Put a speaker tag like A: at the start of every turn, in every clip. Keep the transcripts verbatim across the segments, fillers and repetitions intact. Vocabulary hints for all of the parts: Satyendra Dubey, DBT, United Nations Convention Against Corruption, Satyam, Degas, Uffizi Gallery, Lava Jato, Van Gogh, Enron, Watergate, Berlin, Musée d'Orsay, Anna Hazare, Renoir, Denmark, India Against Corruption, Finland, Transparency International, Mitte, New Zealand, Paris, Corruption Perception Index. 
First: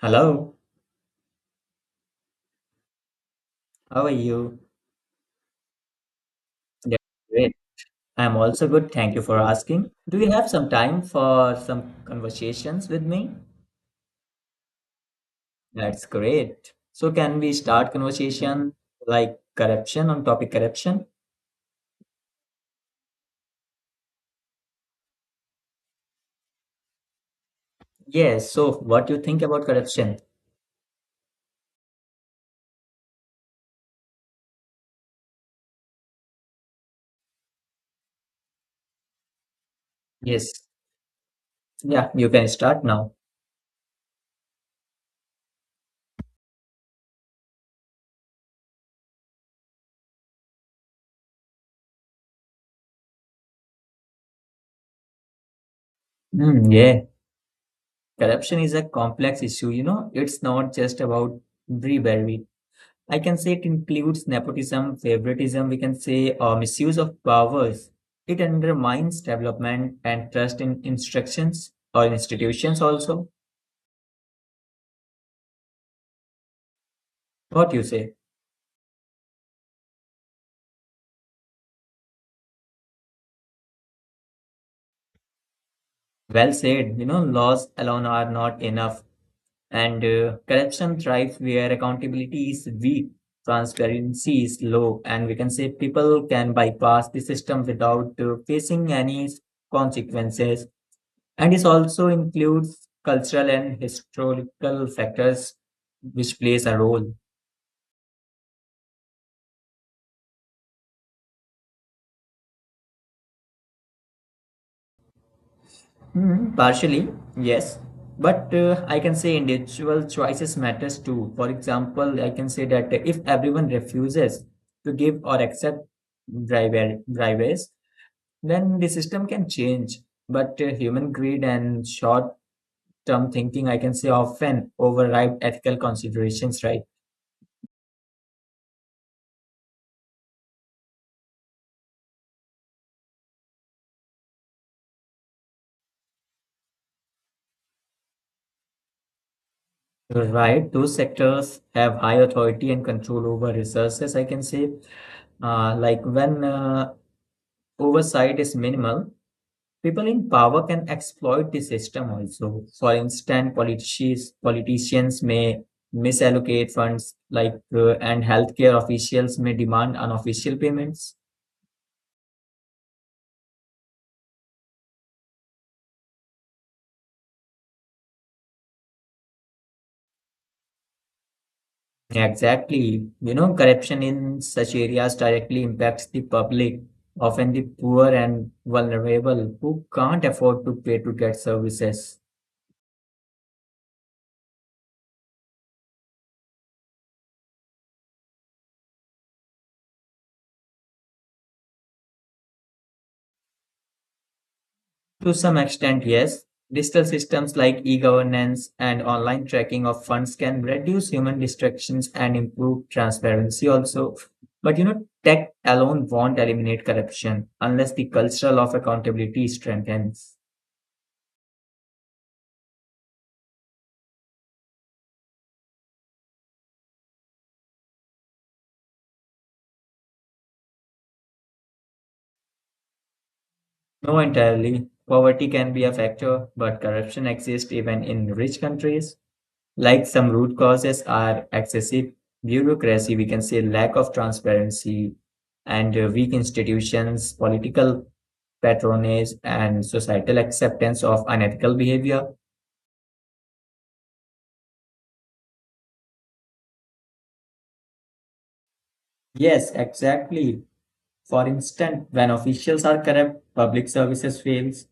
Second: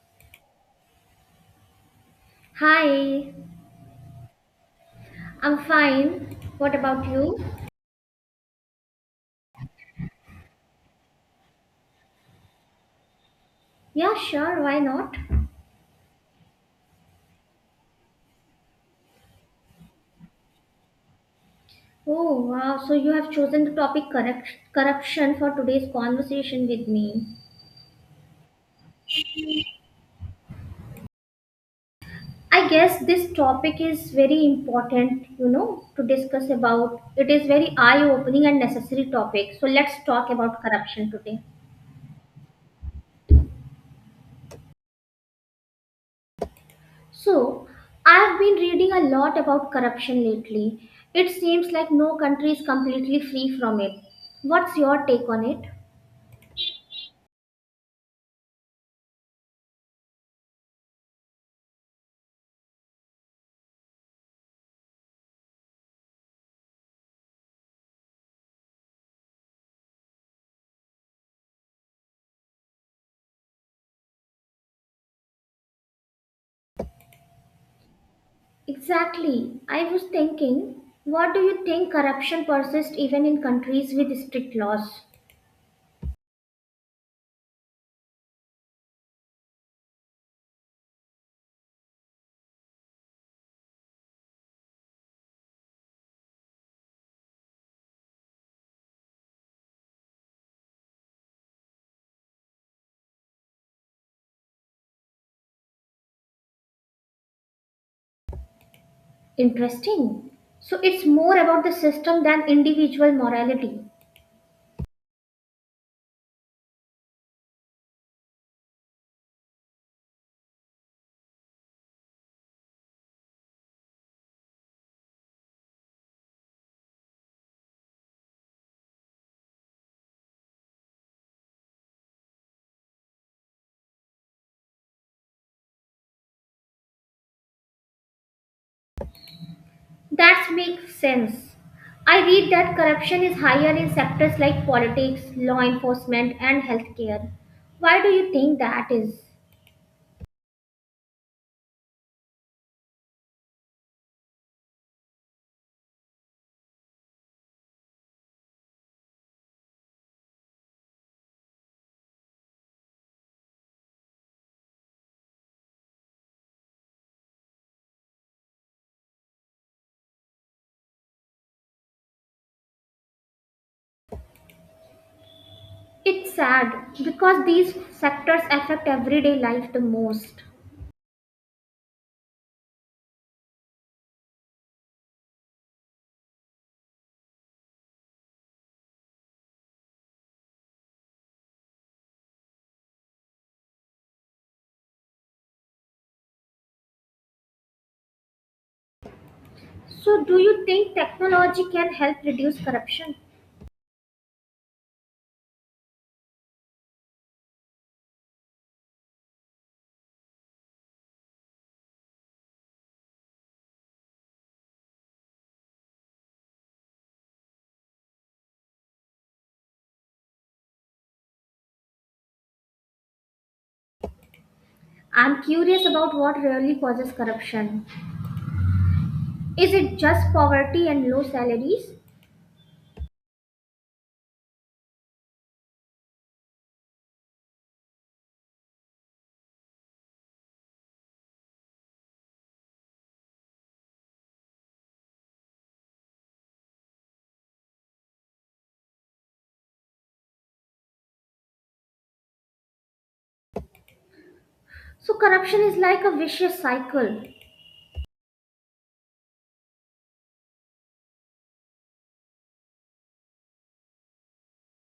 A: Hello,
B: Hi,
A: how are you?
B: I'm fine. What
A: Yeah,
B: about you?
A: great. I'm also good. Thank you for asking. Do you have some time for some conversations with me?
B: Yeah, sure, why not?
A: That's great. So can we start conversation like corruption on topic corruption?
B: Oh, wow, so you have chosen the topic correct, corruption for today's conversation with me.
A: Yes. So what do you think about corruption?
B: I guess this topic is very important, you know, to discuss about. It is very eye-opening and necessary topic. So let's talk
A: Yes.
B: about corruption today.
A: Yeah, you can start now.
B: So, I've been reading a lot about corruption lately. It seems like no country is completely free from it. What's your take on it?
A: Hmm. yeah. Corruption is a complex issue, you know. It's not just about bribery. I can say it includes nepotism, favoritism, we can say uh, misuse of powers. It undermines development and trust in instructions or institutions also. What you say?
B: Exactly. I was thinking, what do you think corruption persists even in countries with strict laws?
A: Well said. You know, laws alone are not enough. And uh, corruption thrives where accountability is weak, transparency is low, and we can say people can bypass the system without uh, facing any consequences. And this also includes cultural and historical factors which plays a role.
B: Interesting. So it's more about the system than individual morality.
A: Hmm, partially yes, but uh, I can say individual choices matters too. For example, I can say that if everyone refuses to give or accept bribe- bribes, then the system can change. But uh, human greed and short term thinking, I can say, often override ethical considerations, right?
B: That makes sense. I read that corruption is higher in sectors like politics, law enforcement, and healthcare. Why do you think that is?
A: You're right. Those sectors have high authority and control over resources, I can say. Uh, like when uh, oversight is minimal, people in power can exploit the system also. For instance, politicians, politicians may misallocate funds like uh, and healthcare officials may demand unofficial payments.
B: It's sad because these sectors affect everyday life the most.
A: Yeah, exactly. You know, corruption in such areas directly impacts the public, often the poor and vulnerable who can't afford to pay to get services.
B: So, do you think technology can help reduce corruption?
A: To some extent, yes, digital systems like e-governance and online tracking of funds can reduce human distractions and improve transparency also. But you know, tech alone won't eliminate corruption unless the cultural of accountability strengthens.
B: I'm curious about what really causes corruption. Is it just poverty and low salaries?
A: No, entirely. Poverty can be a factor, but corruption exists even in rich countries. Like some root causes are excessive bureaucracy, we can say lack of transparency, and uh, weak institutions, political patronage, and societal acceptance of unethical behavior.
B: So, corruption is like a vicious cycle.
A: Yes, exactly. For instance, when officials are corrupt, public services fails.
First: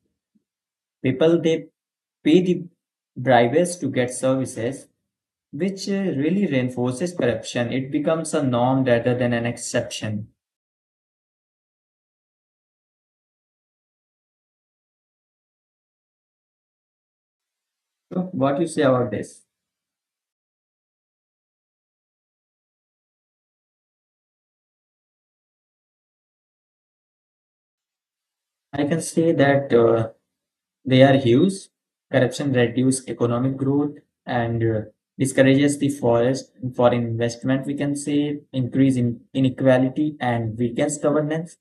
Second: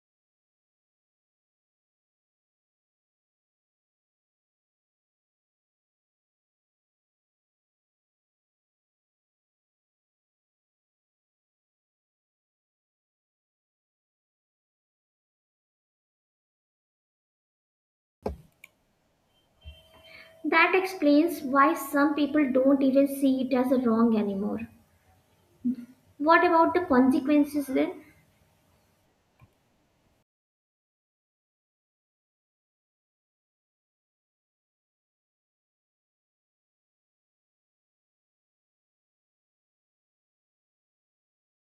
A: People, they pay the bribes to get services, which uh, really reinforces corruption. It becomes a norm rather than an exception. So, what you say about this?
B: That explains why some people don't even see it as a wrong anymore. What about the consequences then?
A: I can say that uh, they are huge. Corruption reduces economic growth and uh, discourages the forest for investment. We can say increase in inequality and weakens governance.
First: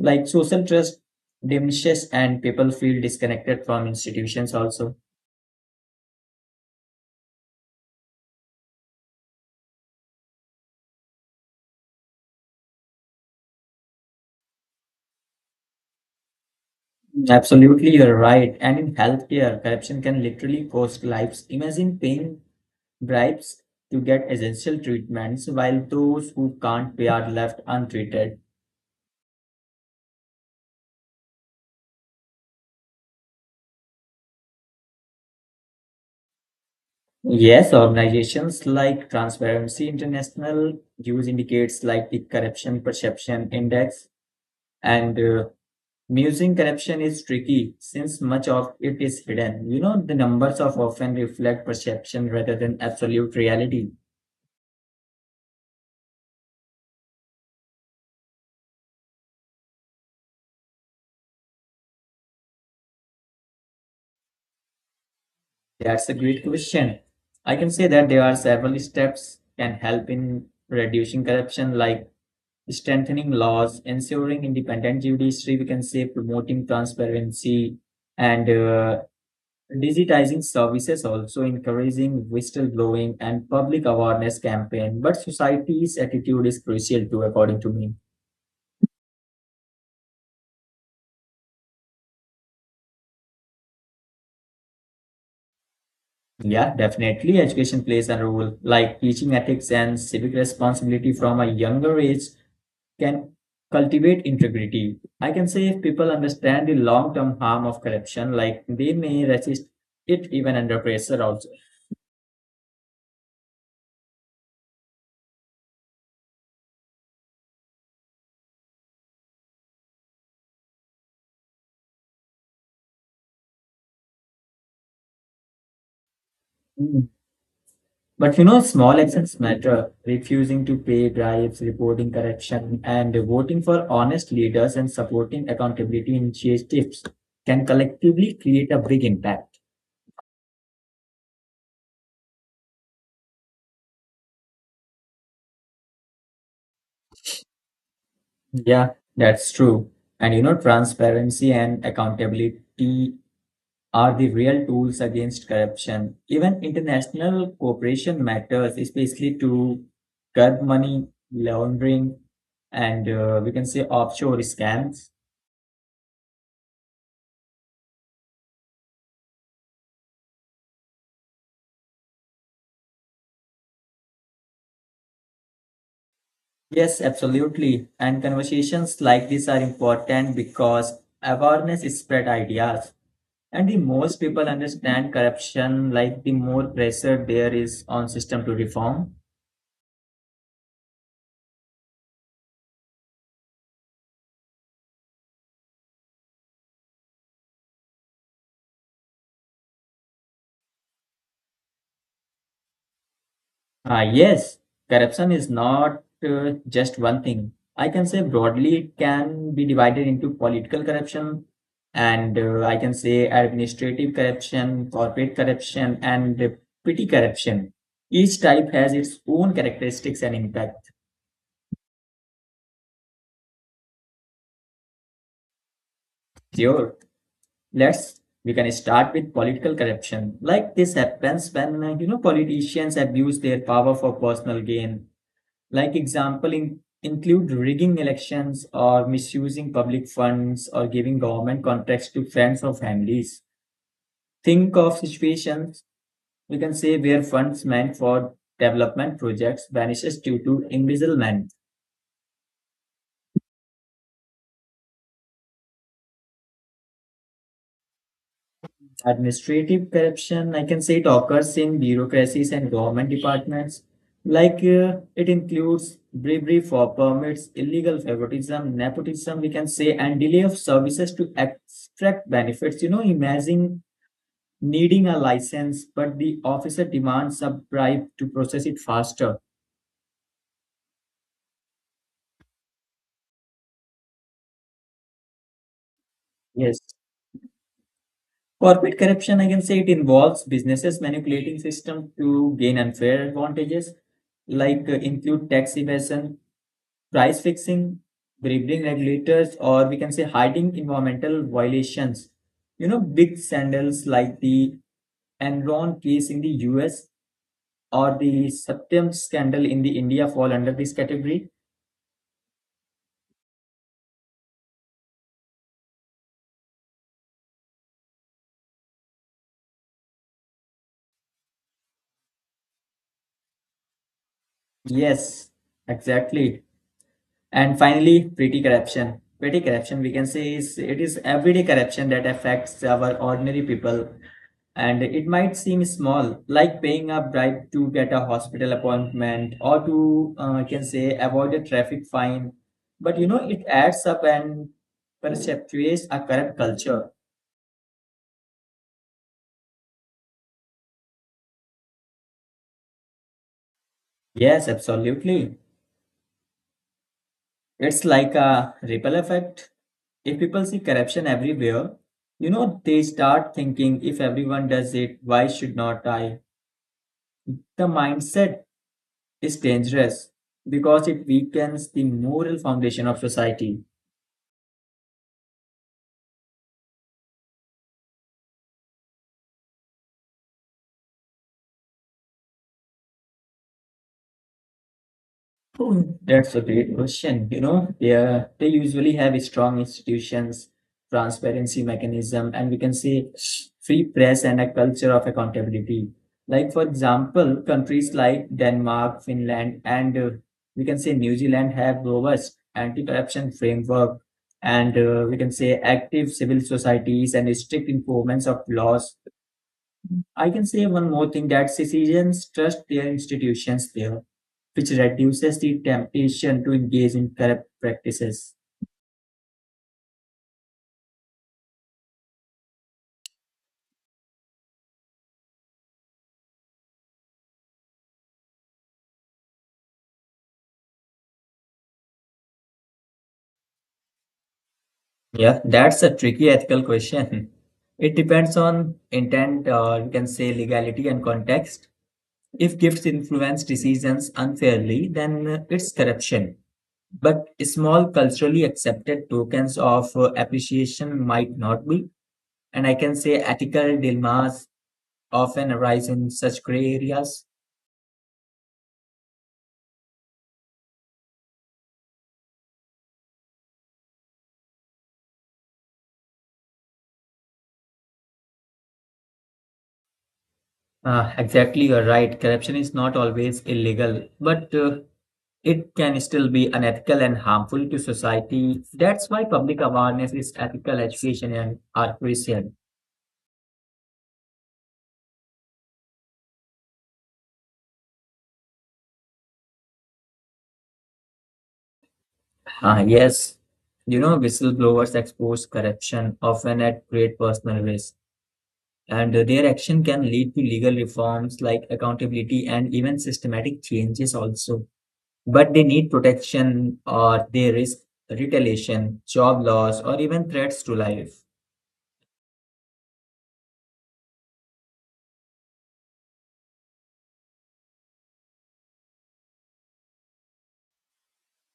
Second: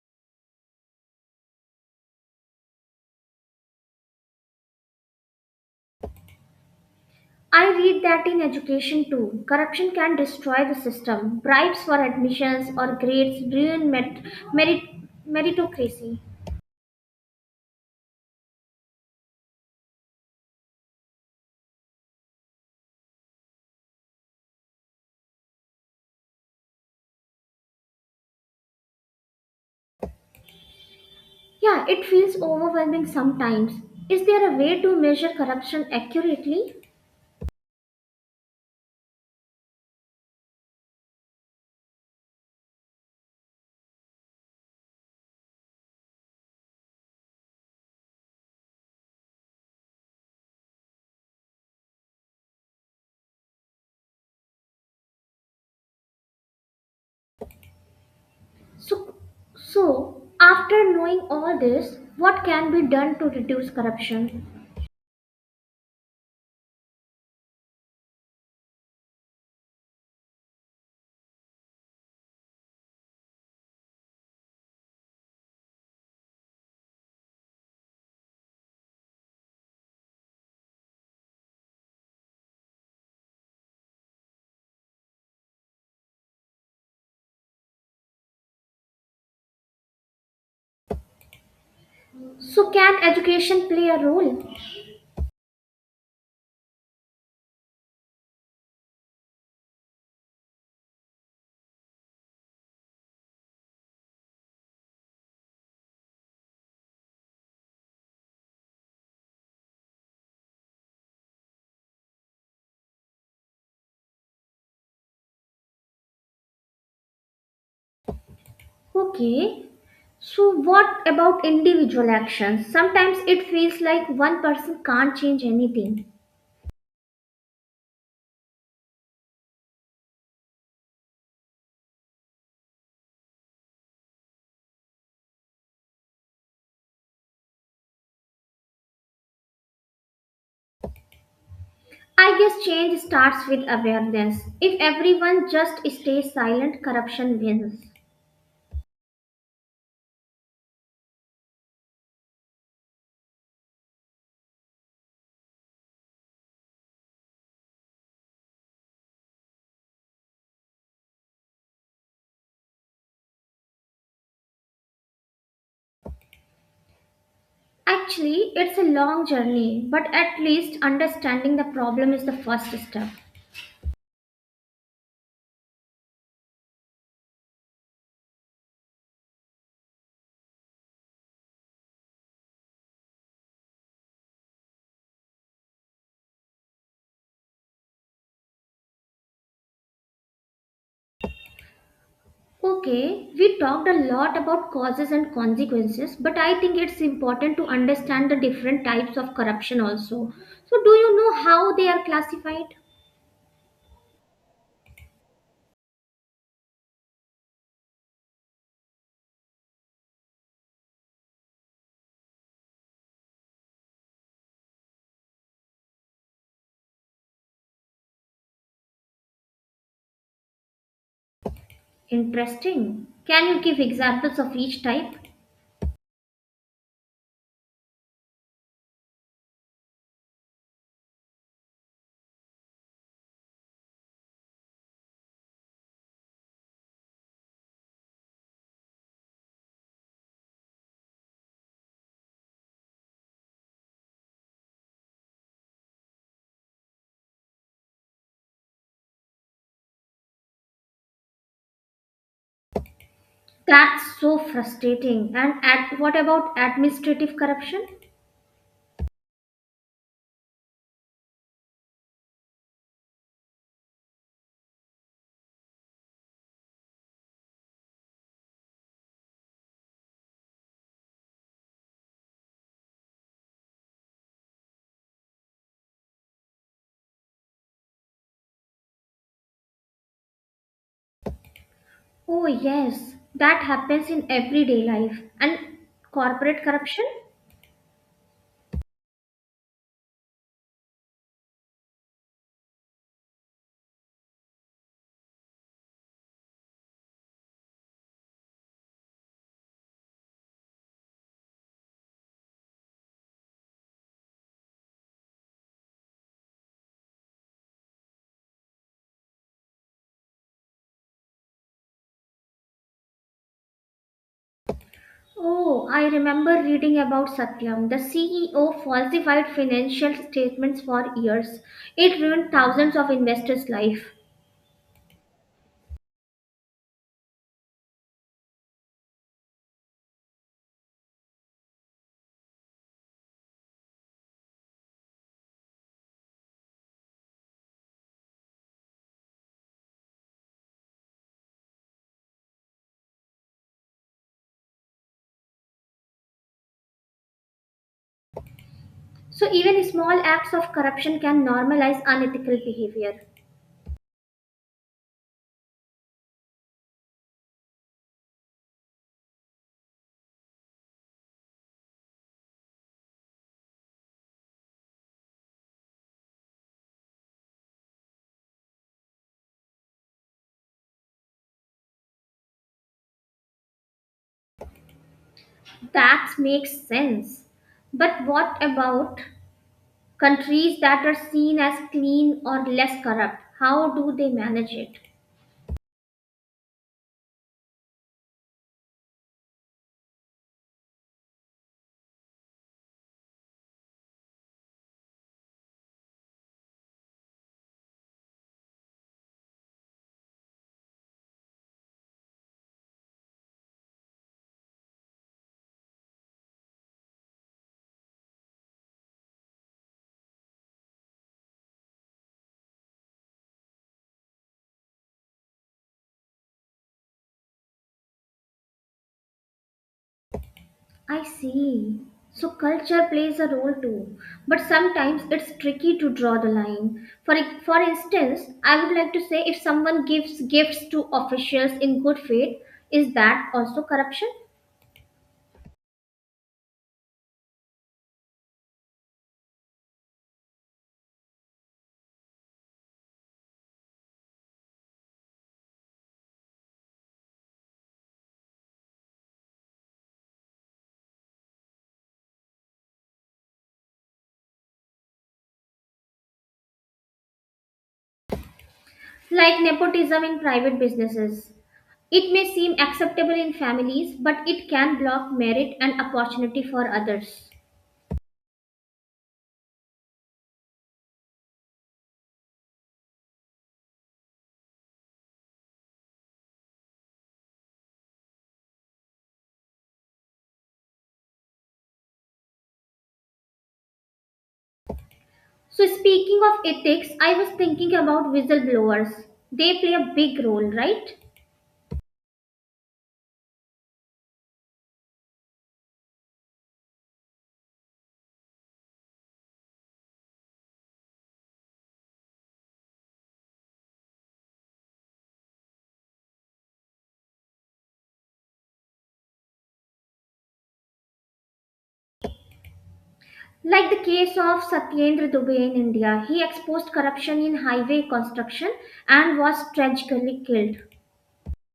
A: Like social trust diminishes and people feel disconnected from institutions also.
B: I read that in education too. Corruption can destroy the system. Bribes for admissions or grades ruin merit, merit, meritocracy.
A: Absolutely, you're right. And in healthcare, corruption can literally cost lives. Imagine paying bribes to get essential treatments, while those who can't pay are left untreated.
B: Yeah, it feels overwhelming sometimes. Is there a way to measure corruption accurately?
A: Yes, organizations like Transparency International use indicators like the Corruption Perception Index, and uh, musing corruption is tricky since much of it is hidden. You know, the numbers of often reflect perception rather than absolute reality.
B: So, so after knowing all this, what can be done to reduce corruption?
A: That's a great question. I can say that there are several steps can help in reducing corruption, like strengthening laws, ensuring independent judiciary, we can say promoting transparency and uh, digitizing services, also encouraging whistleblowing and public awareness campaign, but society's attitude is crucial too, according to me.
B: So, can education play a role?
A: Yeah, definitely education plays a role. Like teaching ethics and civic responsibility from a younger age can cultivate integrity. I can say if people understand the long term harm of corruption, like they may resist it even under pressure also.
B: Okay. So, what about individual actions? Sometimes it feels like one person can't change anything.
A: Mm. But you know, small actions matter. Refusing to pay bribes, reporting corruption, and voting for honest leaders and supporting accountability initiatives can collectively create a big impact.
B: I guess change starts with awareness. If everyone just stays silent, corruption wins.
A: Yeah, that's true. And you know, transparency and accountability are the real tools against corruption. Even international cooperation matters, especially to curb money laundering and uh, we can say offshore scams.
B: Actually, it's a long journey, but at least understanding the problem is the first step.
A: Yes, absolutely. And conversations like this are important because awareness is spread ideas. And the most people understand corruption, like the more pressure there is on system to reform.
B: Okay, we talked a lot about causes and consequences, but I think it's important to understand the different types of corruption also. So, do you know how they are classified?
A: Ah, yes, corruption is not uh, just one thing. I can say broadly it can be divided into political corruption and uh, I can say administrative corruption, corporate corruption, and uh, petty corruption. Each type has its own characteristics and impact.
B: Interesting. Can you give examples of each type?
A: Sure. Let's we can start with political corruption. Like this happens when uh, you know, politicians abuse their power for personal gain. Like example in, include rigging elections or misusing public funds or giving government contracts to friends or families. Think of situations, we can say, where funds meant for development projects vanishes due to embezzlement.
B: That's so frustrating. And at, what about administrative corruption?
A: Administrative corruption, I can say it occurs in bureaucracies and government departments. Like uh, it includes bribery for permits, illegal favoritism, nepotism, we can say, and delay of services to extract benefits. You know, imagine needing a license, but the officer demands a bribe to process it faster.
B: Oh, yes, that happens in everyday life. And corporate
A: Yes.
B: corruption?
A: Corporate corruption, I can say it involves businesses manipulating systems to gain unfair advantages, like uh, include tax evasion, price fixing, bribing regulators, or we can say hiding environmental violations. You know, big scandals like the Enron case in the U S or the Satyam scandal in the India fall under this category.
B: Oh, I remember reading about Satyam. The C E O falsified financial statements for years. It ruined thousands of investors' life.
A: Yes, exactly. And finally, petty corruption. Petty corruption, we can say, is it is everyday corruption that affects our ordinary people. And it might seem small, like paying a bribe to get a hospital appointment or to, uh, I can say, avoid a traffic fine. But you know, it adds up and perpetuates a corrupt culture.
B: So even small acts of corruption can normalize unethical behavior.
A: Yes, absolutely. It's like a ripple effect. If people see corruption everywhere, you know, they start thinking if everyone does it, why should not I? The mindset is dangerous because it weakens the moral foundation of society.
B: That makes sense. But what about countries that are seen as clean or less corrupt? How do they manage it?
A: Oh, that's a great question. You know, they are, they usually have strong institutions, transparency mechanism, and we can say free press and a culture of accountability. Like for example, countries like Denmark, Finland, and uh, we can say New Zealand have robust anti-corruption framework, and uh, we can say active civil societies and strict enforcement of laws. I can say one more thing, that citizens trust their institutions there, which reduces the temptation to engage in corrupt practices.
B: I see. So culture plays a role too, but sometimes it's tricky to draw the line. For for instance, I would like to say if someone gives gifts to officials in good faith, is that also corruption?
A: Yeah, that's a tricky ethical question. It depends on intent, or you can say legality and context. If gifts influence decisions unfairly, then uh, it's corruption. But small culturally accepted tokens of uh, appreciation might not be. And I can say ethical dilemmas often arise in such gray areas.
B: Like nepotism in private businesses. It may seem acceptable in families, but it can block merit and opportunity for others.
A: Uh, exactly, you're right. Corruption is not always illegal, but uh, it can still be unethical and harmful to society. That's why public awareness is ethical education and are crucial.
B: So, speaking of ethics, I was thinking about whistleblowers. They play a big role, right?
A: Ah, yes, you know, whistleblowers expose corruption often at great personal risk, and uh, their action can lead to legal reforms like accountability and even systematic changes also. But they need protection or they risk retaliation, job loss, or even threats to life.
B: Like the case of Satyendra Dubey in India, he exposed corruption in highway construction and was tragically killed.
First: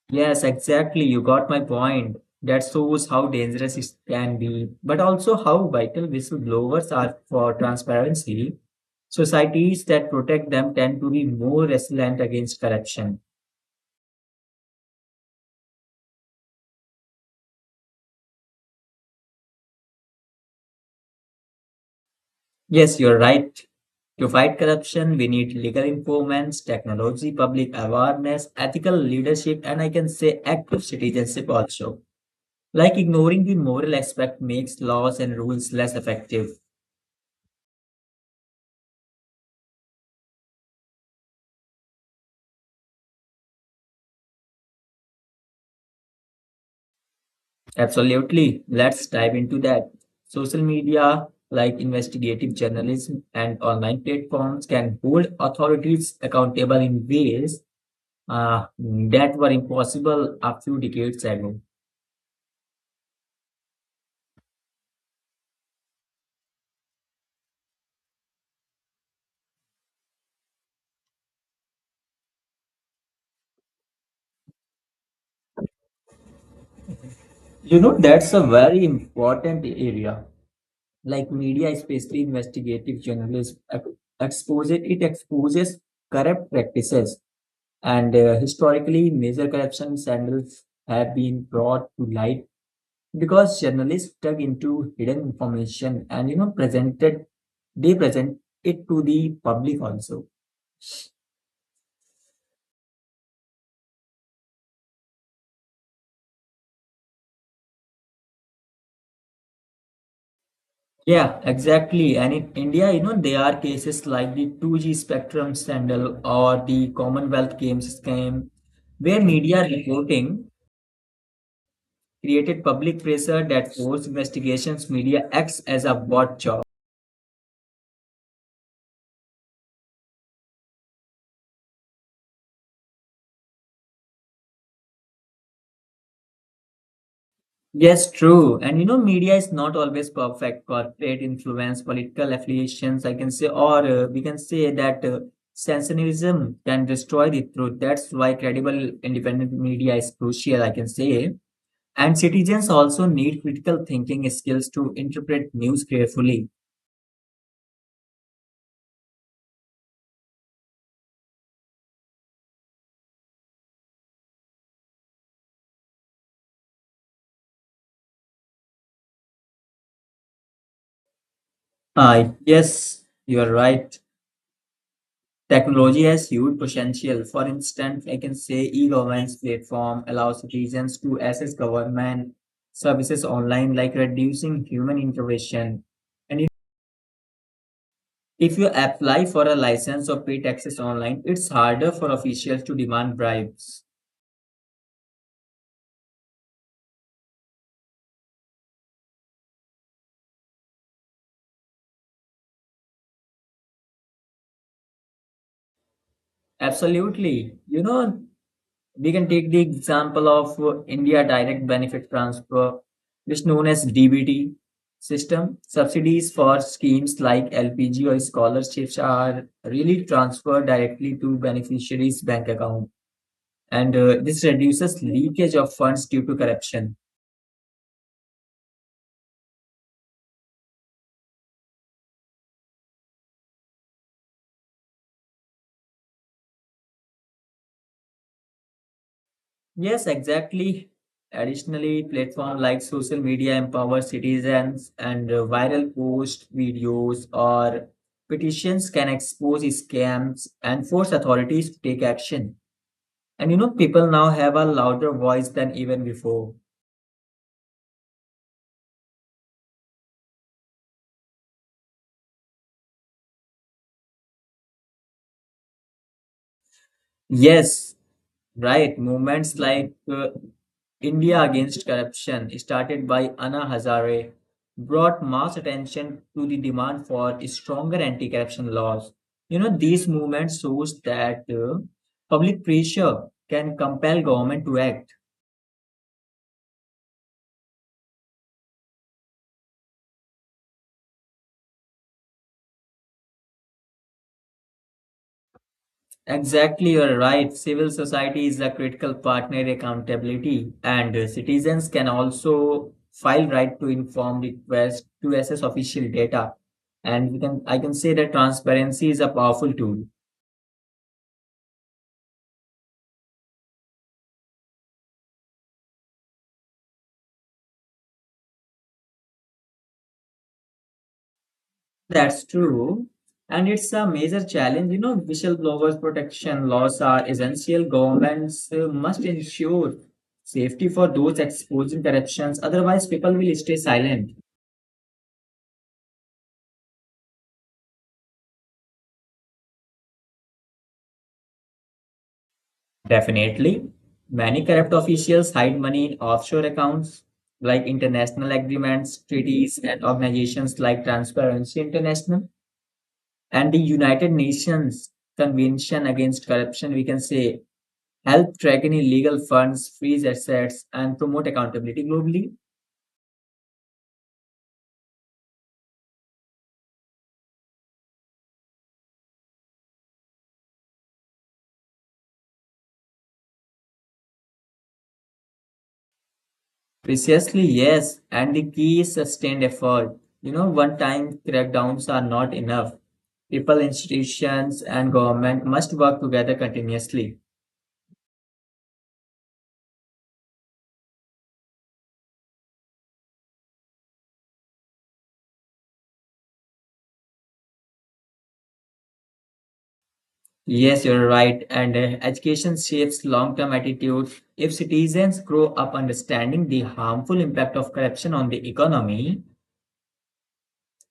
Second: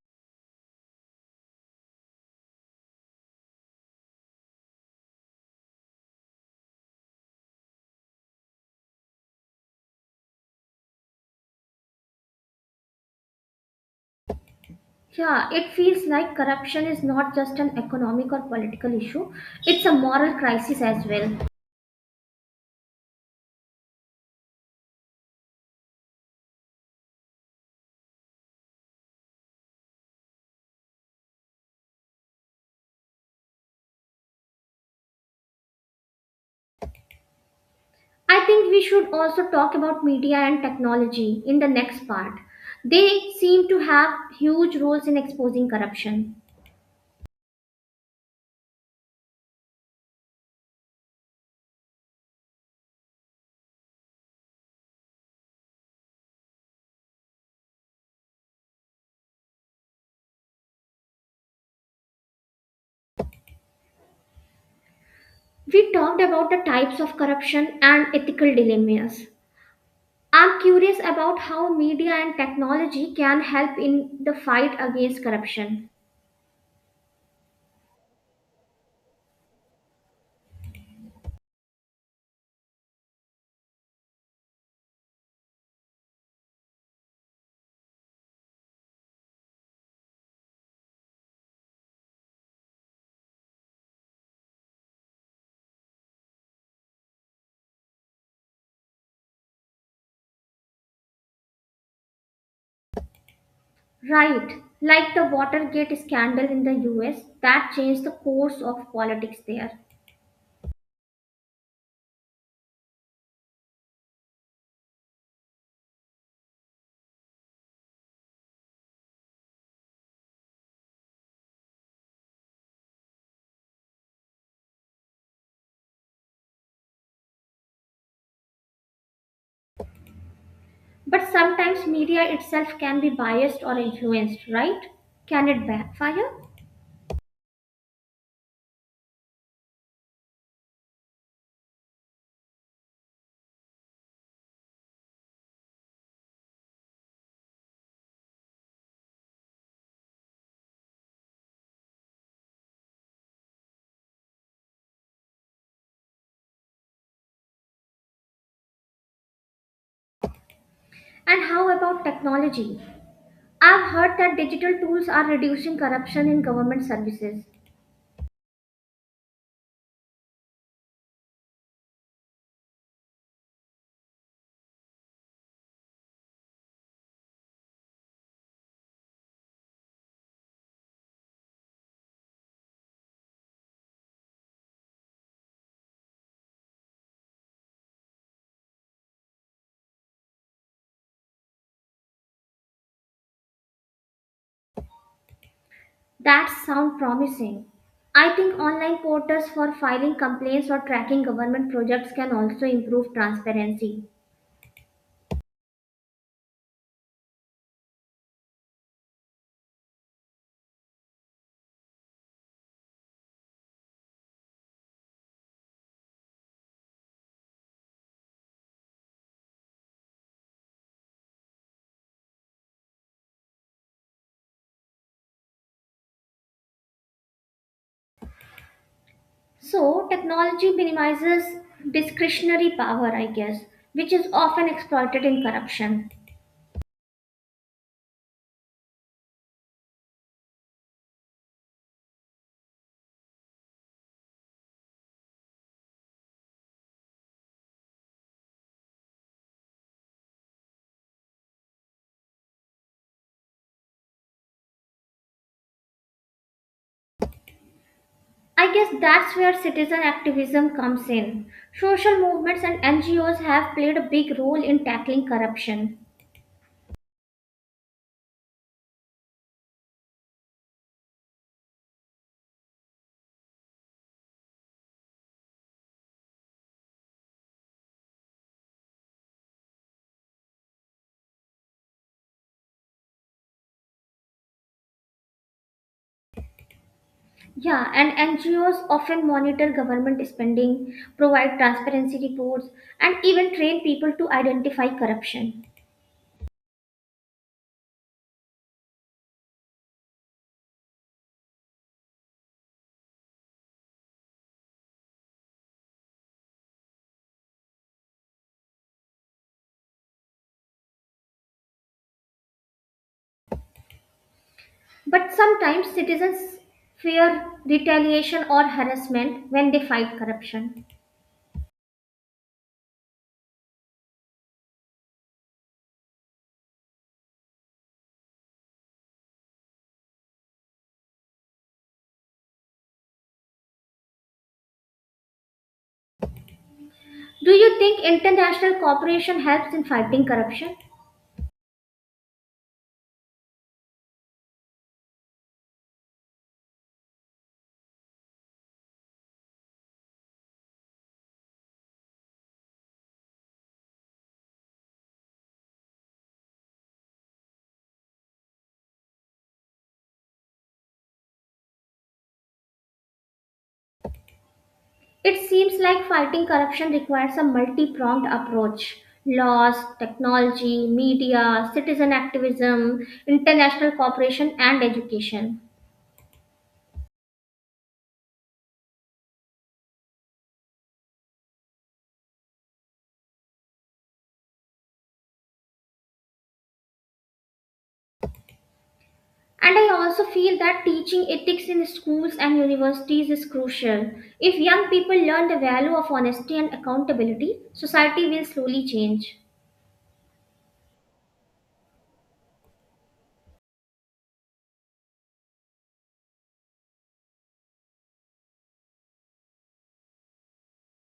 A: Yes, exactly. You got my point. That shows how dangerous it can be, but also how vital whistleblowers are for transparency. Societies that protect them tend to be more resilient against corruption.
B: Yeah, it feels like corruption is not just an economic or political issue, it's a moral crisis as well.
A: Yes, you're right. To fight corruption, we need legal informants, technology, public awareness, ethical leadership, and I can say active citizenship also. Like ignoring the moral aspect makes laws and rules less effective.
B: I think we should also talk about media and technology in the next part. They seem to have huge roles in exposing corruption.
A: Absolutely. Let's dive into that. Social media, like investigative journalism and online platforms, can hold authorities accountable in ways uh, that were impossible a few decades ago.
B: We talked about the types of corruption and ethical dilemmas. I'm curious about how media and technology can help in the fight against corruption.
A: You know, that's a very important area. Like media, especially investigative journalism, ex- exposes, it exposes corrupt practices, and uh, historically, major corruption scandals have been brought to light because journalists dug into hidden information and you know presented, they present it to the public also.
B: Right, like the Watergate scandal in the U S that changed the course of politics there.
A: Yeah, exactly. And in India, you know, there are cases like the two g spectrum scandal or the Commonwealth Games scam, where media reporting created public pressure that forced investigations. Media acts as a watchdog.
B: But sometimes media itself can be biased or influenced, right? Can it backfire?
A: Yes, true. And you know, media is not always perfect. Corporate influence, political affiliations, I can say, or uh, we can say that uh, sensationalism can destroy the truth. That's why credible independent media is crucial, I can say. And citizens also need critical thinking skills to interpret news carefully.
B: And how about technology? I've heard that digital tools are reducing corruption in government services.
A: Uh, yes, you are right. Technology has huge potential. For instance, I can say e-governance platform allows citizens to access government services online, like reducing human intervention. And if if you apply for a license or pay taxes online, it's harder for officials to demand bribes.
B: That sounds promising. I think online portals for filing complaints or tracking government projects can also improve transparency.
A: Absolutely. You know, we can take the example of uh, India Direct Benefit Transfer, which is known as D B T system. Subsidies for schemes like L P G or scholarships are really transferred directly to beneficiaries' bank account, and uh, this reduces leakage of funds due to corruption.
B: So, technology minimizes discretionary power, I guess, which is often exploited in corruption.
A: Yes, exactly. Additionally, platform like social media empower citizens and uh, viral posts, videos, or petitions can expose scams and force authorities to take action. And you know, people now have a louder voice than even before.
B: I guess that's where citizen activism comes in. Social movements and N G Os have played a big role in tackling corruption.
A: Yes, right, movements like uh, India Against Corruption, started by Anna Hazare, brought mass attention to the demand for stronger anti corruption laws. You know, these movements shows that uh, public pressure can compel government to act.
B: Yeah, and N G Os often monitor government spending, provide transparency reports, and even train people to identify corruption.
A: Exactly, you're right. Civil society is a critical partner accountability, and uh, citizens can also file right to inform request to access official data. And we can, I can say that transparency is a powerful tool.
B: But sometimes citizens fear retaliation or harassment when they fight corruption.
A: That's true. And it's a major challenge. You know, whistleblowers protection laws are essential. Governments uh, must ensure safety for those exposing corruptions. Otherwise, people will stay silent.
B: Do you think international cooperation helps in fighting corruption?
A: Definitely. Many corrupt officials hide money in offshore accounts like international agreements, treaties, and organizations like Transparency International and the United Nations Convention Against Corruption, we can say, help track any illegal funds, freeze assets, and promote accountability globally.
B: It seems like fighting corruption requires a multi pronged approach laws, technology, media, citizen activism, international cooperation, and education.
A: Precisely, yes. And the key is sustained effort. You know, one time crackdowns are not enough. People, institutions, and government must work together continuously.
B: And I also feel that teaching ethics in schools and universities is crucial. If young people learn the value of honesty and accountability, society will slowly change.
A: Yes, you're right. And uh, education shapes long term attitudes. If citizens grow up understanding the harmful impact of corruption on the economy,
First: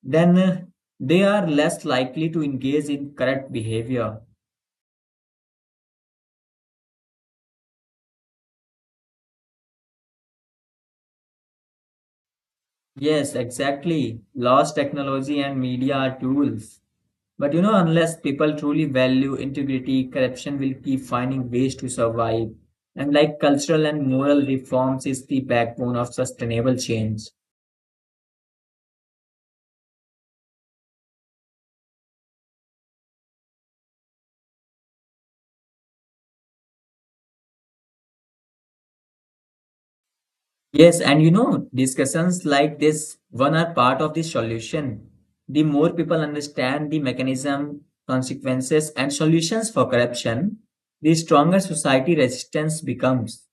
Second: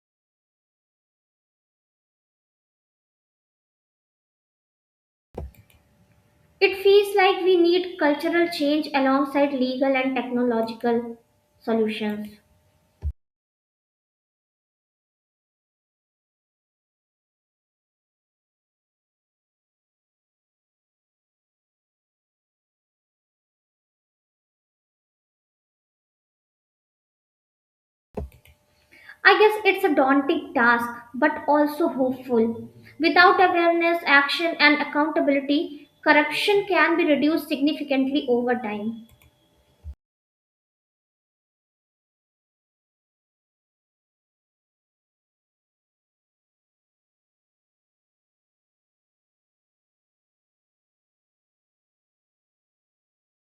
A: then uh, they are less likely to engage in corrupt behavior.
B: It feels like we need cultural change alongside legal and technological solutions.
A: Yes, exactly. Laws, technology, and media are tools. But you know, unless people truly value integrity, corruption will keep finding ways to survive. And like cultural and moral reforms is the backbone of sustainable change.
B: I guess it's a daunting task, but also hopeful. Without awareness, action, and accountability, corruption can be reduced significantly over time.
A: Yes, and you know, discussions like this one are part of the solution. The more people understand the mechanism, consequences, and solutions for corruption, the stronger society resistance becomes.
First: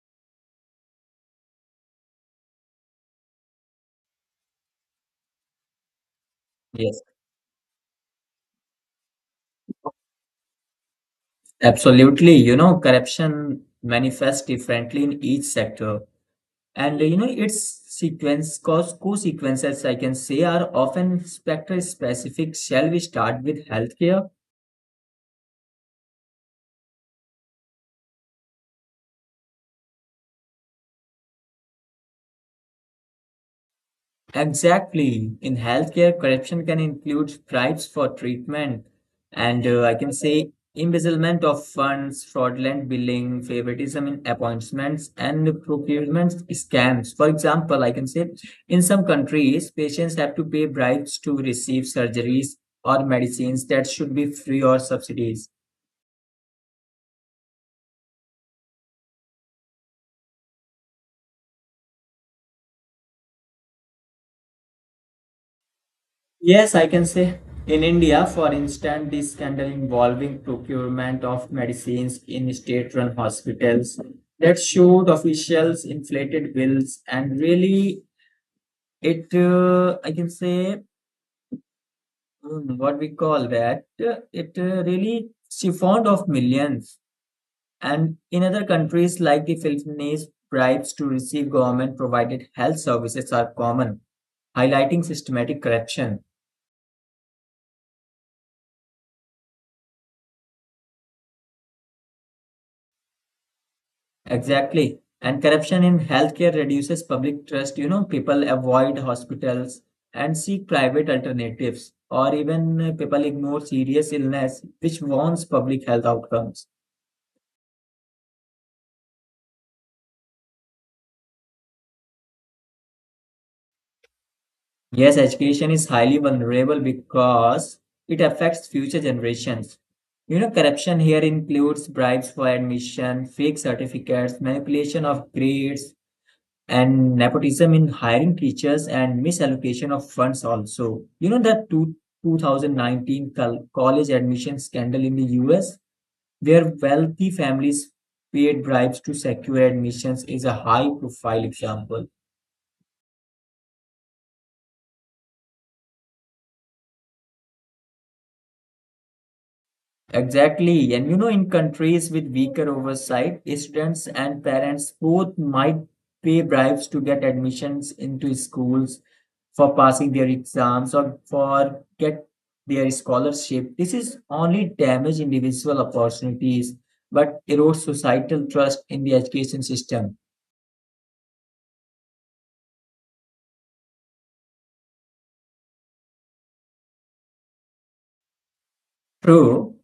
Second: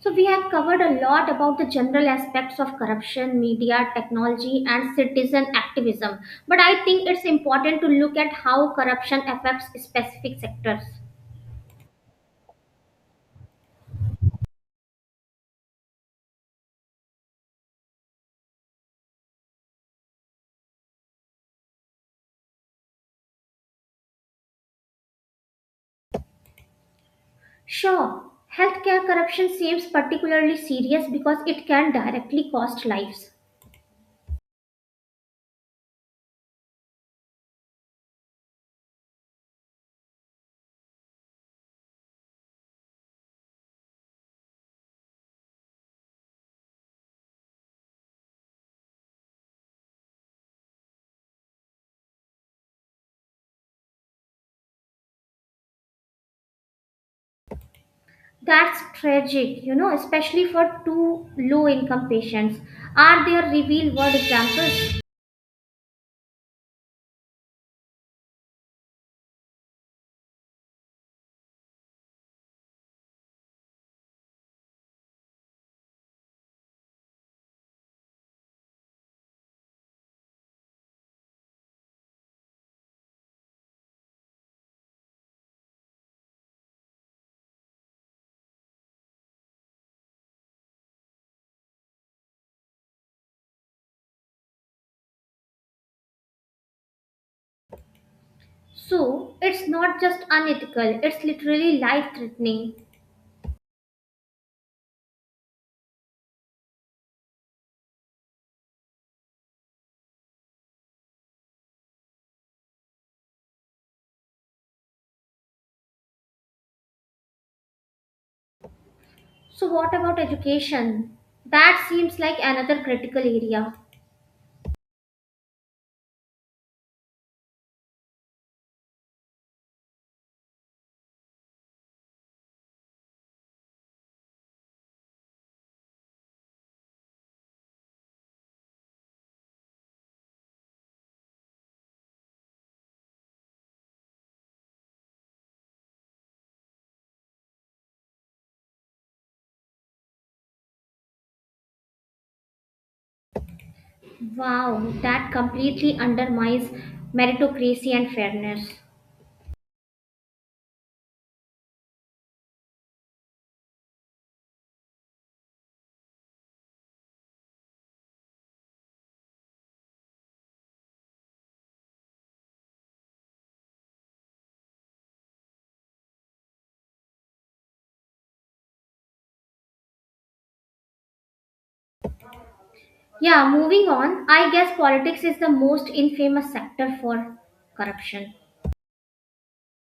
B: So, we have covered a lot about the general aspects of corruption, media, technology, and citizen activism. But I
A: Yes,
B: think it's important to look at how corruption affects specific sectors.
A: absolutely. You know, corruption manifests differently in each sector. And you know, its sequence, cause co-sequences, I can say, are often sector specific. Shall we start with healthcare?
B: Sure, healthcare corruption seems particularly serious because it can directly cost lives.
A: Exactly. In healthcare, corruption can include bribes for treatment, and uh, I can say embezzlement of funds, fraudulent billing, favoritism in appointments, and procurement scams. For example, I can say in some countries, patients have to pay bribes to receive surgeries or medicines that should be free or subsidies.
B: That's tragic, you know, especially for two low income patients. Are there real world examples?
A: Yes, I can say in India, for instance, the scandal involving procurement of medicines in state-run hospitals that showed officials inflated bills and really it uh, I can say mm, what we call that uh, it uh, really siphoned off millions. And in other countries like the Philippines, bribes to receive government-provided health services are common, highlighting systematic corruption.
B: So, it's not just unethical, it's literally life threatening.
A: Exactly. And corruption in healthcare reduces public trust. You know, people avoid hospitals and seek private alternatives, or even uh, people ignore serious illness, which warns public health outcomes.
B: So, what about education? That seems like another critical area.
A: Yes, education is highly vulnerable because it affects future generations. You know, corruption here includes bribes for admission, fake certificates, manipulation of grades, and nepotism in hiring teachers and misallocation of funds also. You know that two, two thousand nineteen col- college admission scandal in the U S, where wealthy families paid bribes to secure admissions, is a high profile example.
B: Wow, that completely undermines meritocracy and fairness.
A: Exactly. And you know, in countries with weaker oversight, students and parents both might pay bribes to get admissions into schools for passing their exams or for get their scholarship. This is only damage individual opportunities, but erodes societal trust in the education system.
B: Yeah, moving on, I guess politics is the most infamous sector for corruption.
A: True.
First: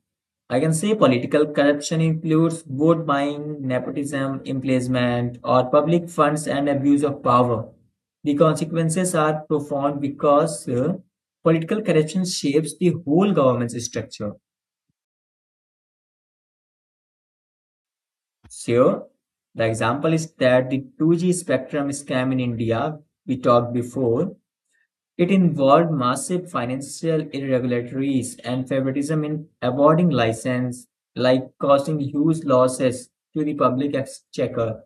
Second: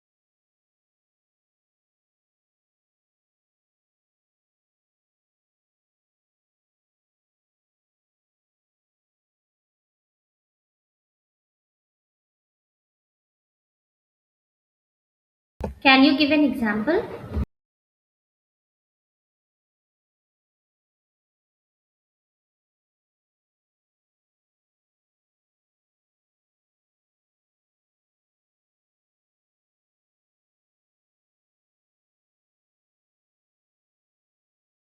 A: I can say political corruption includes vote buying, nepotism, embezzlement, or public funds and abuse of power. The consequences are profound because uh, political corruption shapes the whole government's structure.
B: Can you give an example?
A: So, the example is that the two G spectrum scam in India, we talked before, it involved massive financial irregularities and favoritism in awarding license, like causing huge losses to the public exchequer.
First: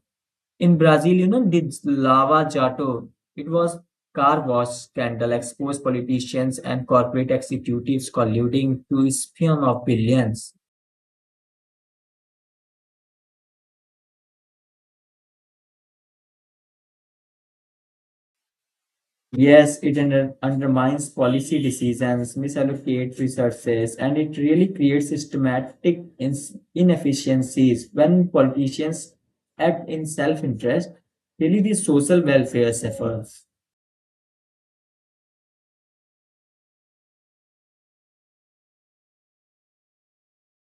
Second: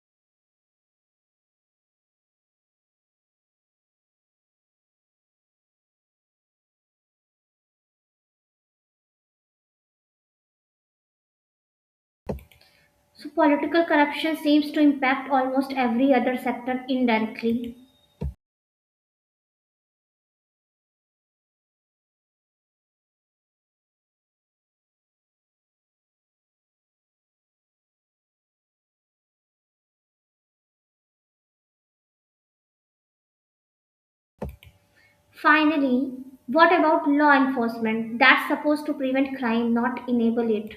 A: In Brazil, you know, did Lava Jato, it was car wash scandal exposed politicians and corporate executives colluding to spin of billions.
B: So, political corruption seems to impact almost every other sector indirectly.
A: Yes, it under- undermines policy decisions, misallocates resources, and it really creates systematic ins- inefficiencies when politicians act in self-interest. Really, the social welfare suffers.
B: Finally, what about law enforcement? That's supposed to prevent crime, not enable it.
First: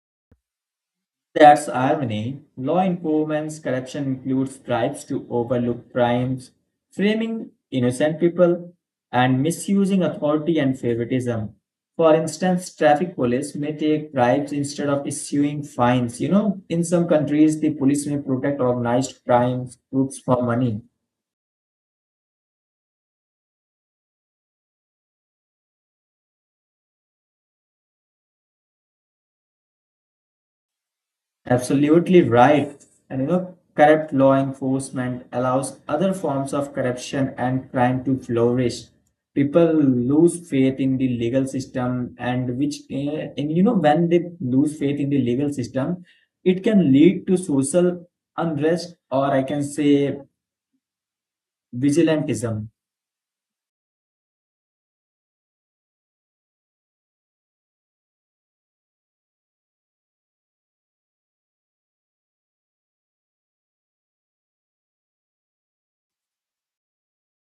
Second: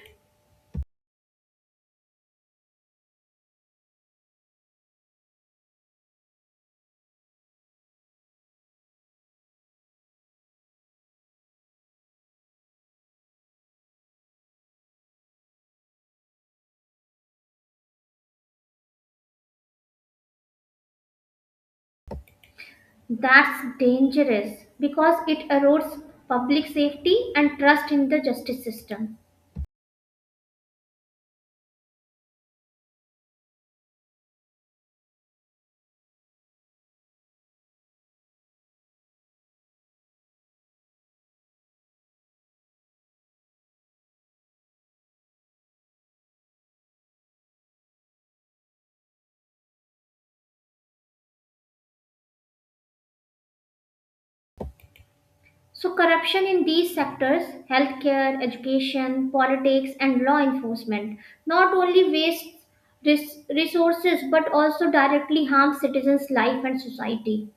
A: That's irony. Law improvements corruption includes bribes to overlook crimes, framing innocent people, and misusing authority and favoritism. For instance, traffic police may take bribes instead of issuing fines. You know, in some countries, the police may protect organized crime groups for money.
B: That's dangerous because it erodes public safety and trust in the justice system.
A: Absolutely right. And you know, corrupt law enforcement allows other forms of corruption and crime to flourish. People lose faith in the legal system, and which, eh, and you know, when they lose faith in the legal system, it can lead to social unrest or I can say vigilantism.
B: So, corruption in these sectors healthcare, education, politics, and law enforcement not only wastes res- resources but also directly harms citizens' life and society.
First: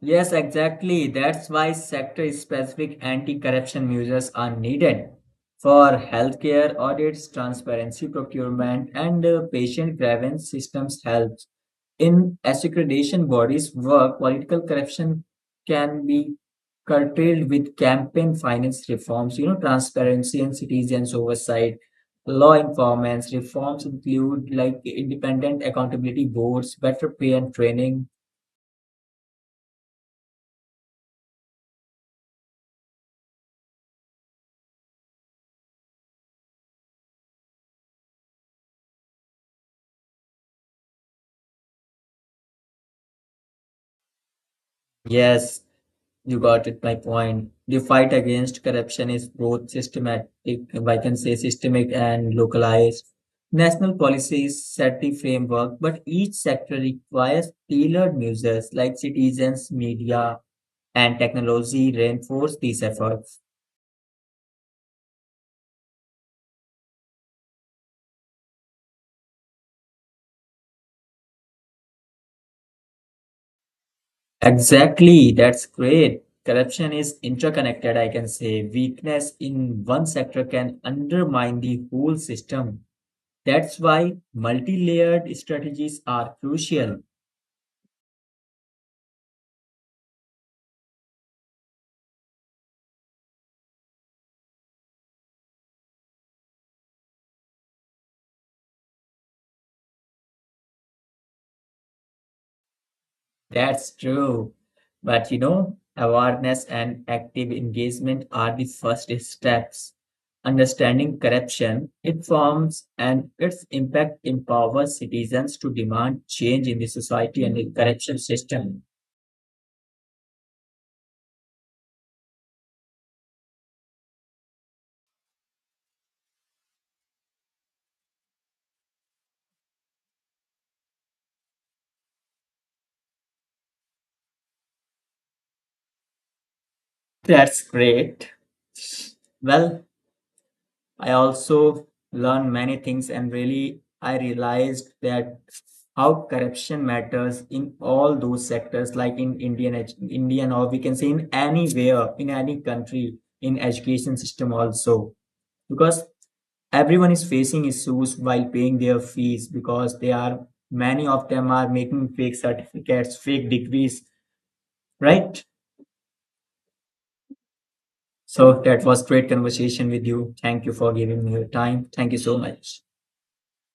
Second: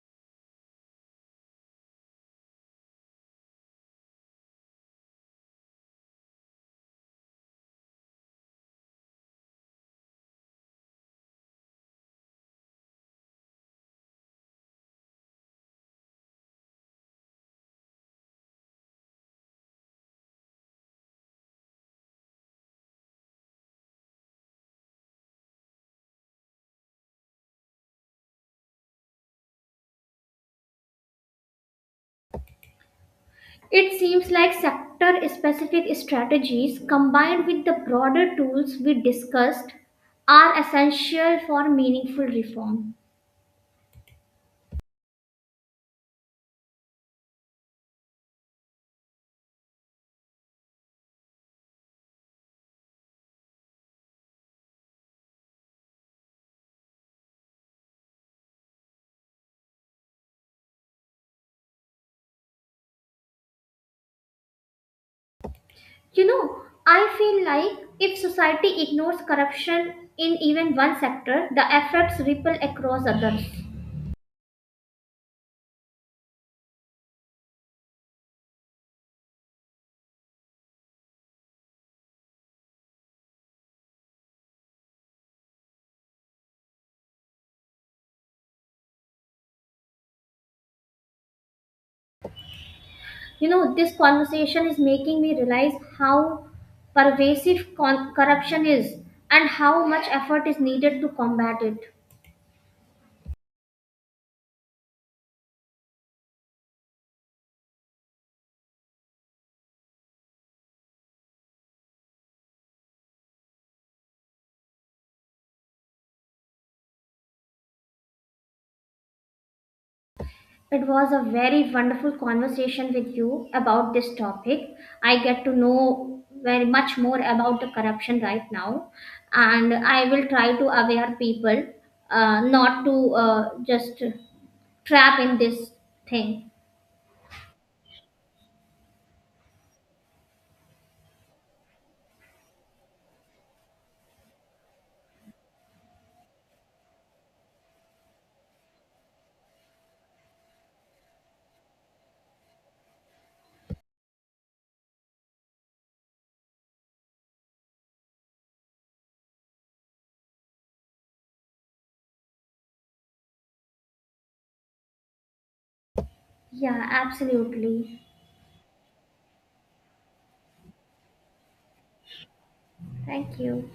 A: Yes, exactly. That's why sector-specific anti-corruption measures are needed for healthcare audits, transparency procurement, and uh, patient grievance systems help. In accreditation bodies' work, political corruption can be curtailed with campaign finance reforms, you know, transparency and citizens' oversight, law informants. Reforms include like independent accountability boards, better pay and training.
B: It seems like sector specific strategies combined with the broader tools we discussed are essential for meaningful reform.
A: Yes, you got it, my point. The fight against corruption is both systematic, if I can say systemic and localized. National policies set the framework, but each sector requires tailored measures like citizens, media, and technology reinforce these efforts.
B: You know, I feel like if society ignores corruption in even one sector, the effects ripple across others.
A: Exactly, that's great. Corruption is interconnected, I can say. Weakness in one sector can undermine the whole system. That's why multi layered strategies are crucial.
B: You know, this conversation is making me realize how pervasive con- corruption is and how much effort is needed to combat it.
A: That's true. But you know, awareness and active engagement are the first steps. Understanding corruption, it forms and its impact empowers citizens to demand change in the society and the corruption system.
B: It was a very wonderful conversation with you about this topic. I get to know very much more about the corruption right now, and I will try to aware people uh, not to uh, just trap in this thing.
A: That's great. Well, I also learned many things and really I realized that how corruption matters in all those sectors, like in Indian, edu- Indian or we can say in anywhere, in any country, in education system also, because everyone is facing issues while paying their fees because they are many of them are making fake certificates, fake degrees, right?
B: Yeah, absolutely.
A: So that was great conversation with you. Thank you for giving me your time. Thank you so much.
B: Thank you.